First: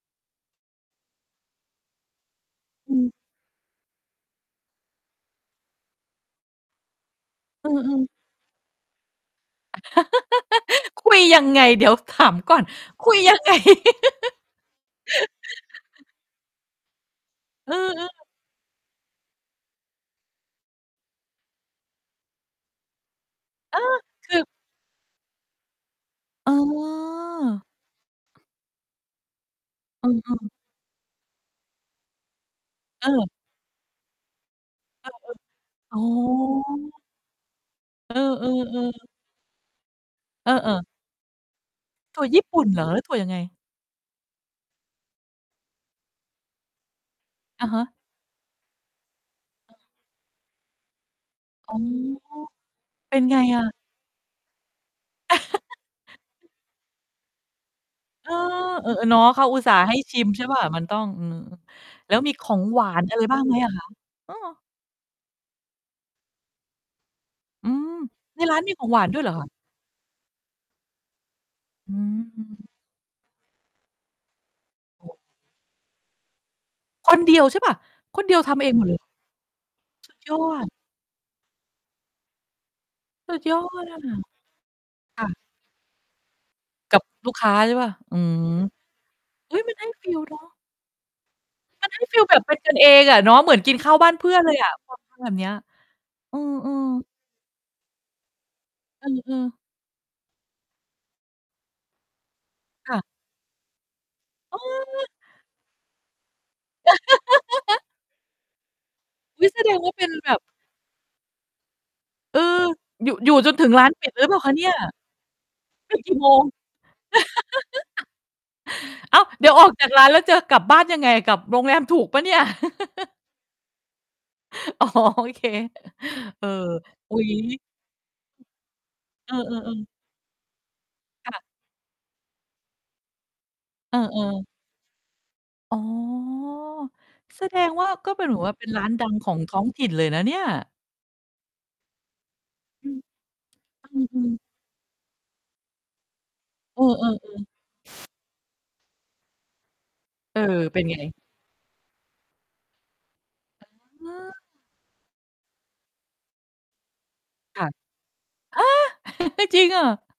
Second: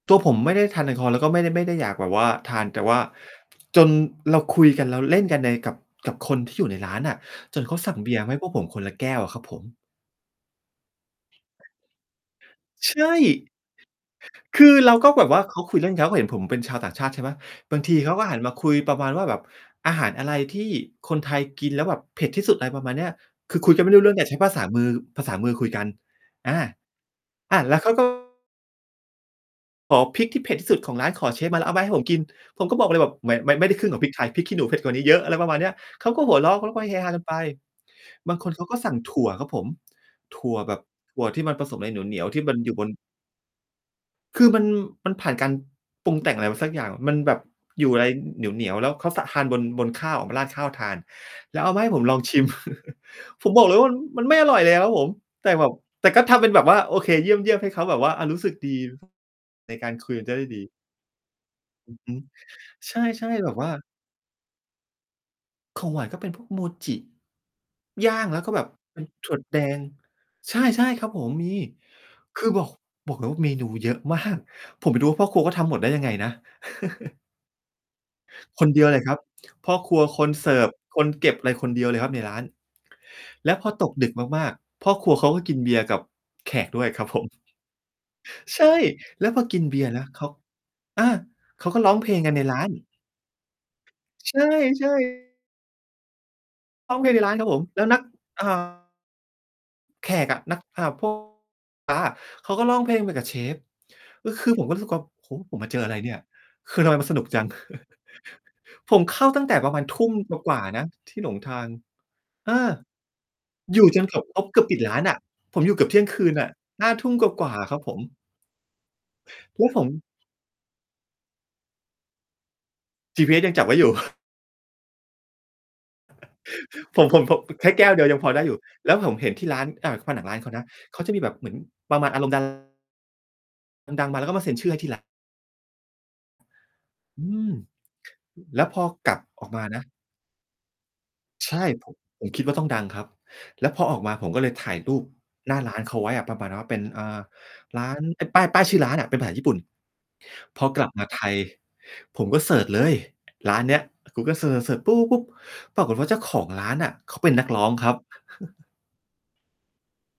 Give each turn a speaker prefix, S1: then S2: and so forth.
S1: ตัวผมไม่ได้ทานแอลกอฮอล์ แล้วก็ไม่ได้ ไม่ได้อยากแบบว่าทาน แต่
S2: อ
S1: ว
S2: ื
S1: ่า
S2: ม
S1: จนเราคุยกัน เราเล่นกันใน กับ กับคนที่อยู่ในร้านน่ะ จน
S2: อื
S1: เขาสั่ง
S2: อ
S1: เบ
S2: ๆ
S1: ียร์มาให้พวกผมคนละแก้วอะครับผม
S2: คุยยังไง? เดี๋ยวถามก่อน
S1: ใช
S2: คุยยัง
S1: ่
S2: ไง
S1: คือเราก็แบบว่า เขาคุยเล่น เขาก็เห็นผมเป็นชาวต่างชาติ ใช่ไหม
S2: เอ
S1: บ
S2: อ
S1: างที
S2: เอ
S1: เขา
S2: อ
S1: ก็หันมาคุยประมาณว่าแบบ "อาหารอะไรที่คนไทยกินแล้วแบบเผ็ดที่สุด" ไรประมาณเนี้ย คือคุ
S2: เ
S1: ย
S2: อ
S1: กันไ
S2: อ
S1: ม่รู้เรื่อง แต่
S2: ค
S1: ใช
S2: ื
S1: ้
S2: อ
S1: ภาษามือ ภาษามือคุยกัน
S2: อ
S1: อ
S2: ๋
S1: า อ่า
S2: อ
S1: แล้วเขา ก็ ขอ
S2: เอ
S1: พริกที่เผ
S2: อ ๆ
S1: ็ดที่สุดของร้าน ขอเชฟมาแล้วเอามาให้ผมกิน ผมก็บอกเลยแ
S2: เ
S1: บบ
S2: ออ
S1: ม มันไม่ได้ครึ่งของพริกไทย พริกขี้หนูเผ็ดกว่านี
S2: เ
S1: ้
S2: ออ
S1: เยอะ อะไรประมาณเนี้ย
S2: ๆ อ๋อ
S1: เขาก็หัวเราะ แล้วเขาก็เฮฮากันไป
S2: เออ
S1: บางคนเขาก็สั่ง
S2: ๆ ๆ
S1: ถั่วครับผม ถ
S2: เ
S1: ั
S2: อ
S1: ่วแบ
S2: อ
S1: บ
S2: ๆ
S1: ถั่วที่มันผสมอะไรเหน
S2: ถ
S1: ี
S2: ั่
S1: ย
S2: ว
S1: ว ๆ ท
S2: ญ
S1: ี่
S2: ี่
S1: ม
S2: ป
S1: ัน
S2: ุ่น
S1: อยู่
S2: เหร
S1: บ
S2: อ
S1: น
S2: หรือถั่วยังไง?
S1: คือมัน มันผ่านการปรุงแต่งอะไรมาสักอย่าง มันแบบ
S2: อะฮ
S1: อยู
S2: ะ
S1: ่อะไรเหนียว ๆ แล้วเขาซะ ทานบน บนข้าวมาราดข้าวทาน แล้วเอ
S2: อ
S1: า
S2: ๋อ
S1: มาให้ผมลองชิม
S2: เป็นไง
S1: ผม
S2: อ
S1: บอกเ
S2: ะ?
S1: ลยว่า อืม มันไม่อร่อยเลยครับผม แต่แบบ แต่ก็ทำเป็นแบบว่า "โอเค เยี่ยม ๆ" ให้เขาแบบว่า อา
S2: เอ
S1: ร
S2: อ
S1: ู้สึกดี
S2: เออ ๆ เนาะ เขาอุต
S1: ใ
S2: ส
S1: น
S2: ่าห์
S1: ก
S2: ใ
S1: า
S2: ห
S1: ร
S2: ้
S1: คุย
S2: ช
S1: ม
S2: ิ
S1: ัน
S2: ม
S1: จะ
S2: ใช
S1: ได
S2: ่
S1: ้
S2: เป
S1: ด
S2: ล่
S1: ี
S2: า มันต้อง อืม
S1: อือฮ
S2: แล
S1: ึ
S2: ้วมีของหวา
S1: ใ
S2: นอะไร
S1: ช่
S2: บ้า
S1: ๆ
S2: ง
S1: แบ
S2: ไห
S1: บ
S2: ม
S1: ว่
S2: อ
S1: า
S2: ะคะ? เออ
S1: ของหวานก็เป็นพวกโมจิ
S2: อืม
S1: ย่าง แ
S2: ใ
S1: ล
S2: น
S1: ้วก็
S2: ร้า
S1: แบ
S2: น
S1: บ
S2: มีของห
S1: เ
S2: ว
S1: ป็
S2: า
S1: น
S2: น ด้วยเ
S1: ถ
S2: หร
S1: ั
S2: อ
S1: ่ว
S2: คะ?
S1: แดง ใช่ ๆ ครับผม มี
S2: อื
S1: คือบ
S2: ม
S1: อก บอกเลยว่าเมนูเยอะมาก ผมไป
S2: โ
S1: ด
S2: อ
S1: ู
S2: ้
S1: ว่าพ่อครัวเขาทำหมดได้ยังไงนะ
S2: คนเดียวใช่เปล่า? คนเดียวทำ
S1: ค
S2: เอ
S1: น
S2: ง
S1: เ
S2: ห
S1: ด
S2: ม
S1: ีย
S2: ด
S1: ว
S2: เล
S1: เล
S2: ย
S1: ยครับ พ่อครัว
S2: สุด
S1: คน
S2: ย
S1: เ
S2: อ
S1: สิร์ฟ
S2: ด
S1: คนเก็บ อะไรคนเดียวเลยครับ ในร้าน
S2: สุด
S1: แล้
S2: ย
S1: ว
S2: อ
S1: พอ
S2: ด
S1: ตก
S2: อะ
S1: ดึกมาก ๆ พ่อครัว
S2: ค
S1: เ
S2: ่
S1: ขา
S2: ะ
S1: ก็กินเบียร์กับแขกด้วย
S2: กั
S1: ค
S2: บ
S1: รับผม
S2: ลูกค้า ใช่เปล่า อืม
S1: ใช่ แล้วพอ
S2: เฮ
S1: ก
S2: ้
S1: ิ
S2: ย
S1: น
S2: มั
S1: เบ
S2: นใ
S1: ี
S2: ห้
S1: ยร์น
S2: ฟ
S1: ะ
S2: ี
S1: เ
S2: ล
S1: ขา
S2: เนาะ
S1: อา เขาก็
S2: ม
S1: ร
S2: ั
S1: ้
S2: น
S1: อง
S2: ให้
S1: เพล
S2: ฟี
S1: ง
S2: ล
S1: กั
S2: แ
S1: น
S2: บ
S1: ใน
S2: บเป็
S1: ร้
S2: น
S1: าน
S2: กัน เองอะเนาะ เหมือนกินข้าวบ้านเพื่
S1: ใช
S2: อน
S1: ่
S2: เลยอะ
S1: ใช
S2: พ
S1: ่
S2: อฟัง แบบเนี้ย อือ
S1: ร้องเ
S2: ๆ
S1: พลงที่ในร้านครับผม แล้วนัก อ่า
S2: เออ ๆ
S1: แขกอะ นัก อ่า พวก อา เขาก็ร้องเ
S2: ค
S1: พ
S2: ่
S1: ล
S2: ะ
S1: งไปกับเชฟ ก็คือ
S2: เ
S1: ผมก็
S2: อ
S1: รู้สึกว่า
S2: อ
S1: "โอ้ ผมมาเจออะไรเนี่ย? คือทำไมมันสนุกจัง?" ผมเข้า
S2: อ
S1: ตั
S2: ุ
S1: ้
S2: ๊
S1: ง
S2: ย
S1: แต่
S2: แส
S1: ป
S2: ด
S1: ระ
S2: ง
S1: มาณ
S2: ว่า
S1: ท
S2: เป็
S1: ุ่
S2: น
S1: ม
S2: แบบ
S1: กว่า ๆ นะที่หลงทาง
S2: เออ
S1: เออ
S2: อยู่ อยู่จนถึง
S1: อย
S2: ร้
S1: ู
S2: า
S1: ่
S2: น
S1: จ
S2: ป
S1: น
S2: ิ
S1: เ
S2: ด
S1: กื
S2: ห
S1: อ
S2: ร
S1: บ
S2: ือเป
S1: เ
S2: ล
S1: ข
S2: ่า
S1: า
S2: คะ
S1: เก
S2: เ
S1: ื
S2: นี
S1: อ
S2: ่
S1: บ
S2: ย?
S1: ปิดร้านอะ ผมอยู่เกือบ
S2: ถ
S1: เท
S2: ึ
S1: ี่
S2: ง
S1: ยง
S2: กี่
S1: ค
S2: โ
S1: ื
S2: ม
S1: น
S2: ง?
S1: อะ 5 ทุ่มกว่า ๆ อะครับผม
S2: อ้าว เดี๋ยว
S1: แ
S2: อ
S1: ล้
S2: อ
S1: ว
S2: ก
S1: ผ
S2: จา
S1: ม
S2: กร้านแล้วจะกลับบ้านยังไง? กลับโรงแรมถูกเปล่าเนี่ย?
S1: จีพีเอสยังจับไว้อยู่
S2: อ๋อ โอเค เออ
S1: ผม
S2: อุ
S1: ผ
S2: ๊
S1: ม
S2: ย
S1: ผม ค แค่แก้วเดียวยังพอได้อยู่ แล้วผมเ
S2: เ
S1: ห
S2: อ
S1: ็
S2: อ
S1: นที่ร้าน
S2: ๆ ๆ
S1: อ่า ผนังร้านเขานะ เขาจะมีแ
S2: ค
S1: บบ
S2: ่ะ
S1: เหมือนประมาณอารมณ์ ดารา
S2: เออ
S1: ดัง ๆ
S2: เ
S1: ม
S2: อ
S1: า
S2: อ
S1: แล้วก็มาเซ็นชื่อให้ที่ ร้าน
S2: อ๋อ
S1: อื
S2: แส
S1: ม
S2: ดงว่าก็เป็นแบบ ว่า
S1: แล้
S2: เป็
S1: ว
S2: น
S1: พ
S2: ร้
S1: อ
S2: านดั
S1: กล
S2: ง
S1: ับ
S2: ของ
S1: ออก
S2: ท้
S1: ม
S2: อ
S1: า
S2: ง
S1: น
S2: ถ
S1: ะ
S2: ิ่นเลยนะเนี่ย
S1: ใช่ ผ ผมคิดว่าต้องดัง
S2: อื
S1: ค
S2: ม
S1: รับ แล้วพออ
S2: อ
S1: อกมา
S2: ื
S1: ผ
S2: ม
S1: มก
S2: ๆ
S1: ็เลยถ่ายรูปหน้าร้านเขาไว้อะประมาณว่าเป
S2: เ
S1: ็
S2: อ
S1: น
S2: อ ๆ
S1: อ
S2: เ
S1: ่
S2: อ
S1: า
S2: อ
S1: ร้าน เป็นป้าย ป้ายชื่อร้านอะ เป็นภาษา ญี่ปุ่น
S2: เออ
S1: พอ
S2: เ
S1: ก
S2: ป็
S1: ล
S2: น
S1: ับ
S2: ไง?
S1: มาไทย ผมก็เซิร์ชเลย ร้านเนี้ย
S2: อ
S1: Google
S2: า
S1: เซิร์ช ๆ ๆ ปุ๊บ ๆ ๆ ปรากฏว่าเจ้าของร้านน่ะ เขาเป็นนัก
S2: ค
S1: ร
S2: ่
S1: ้อ
S2: ะ
S1: งครับ
S2: ฮะ! จริงอะ?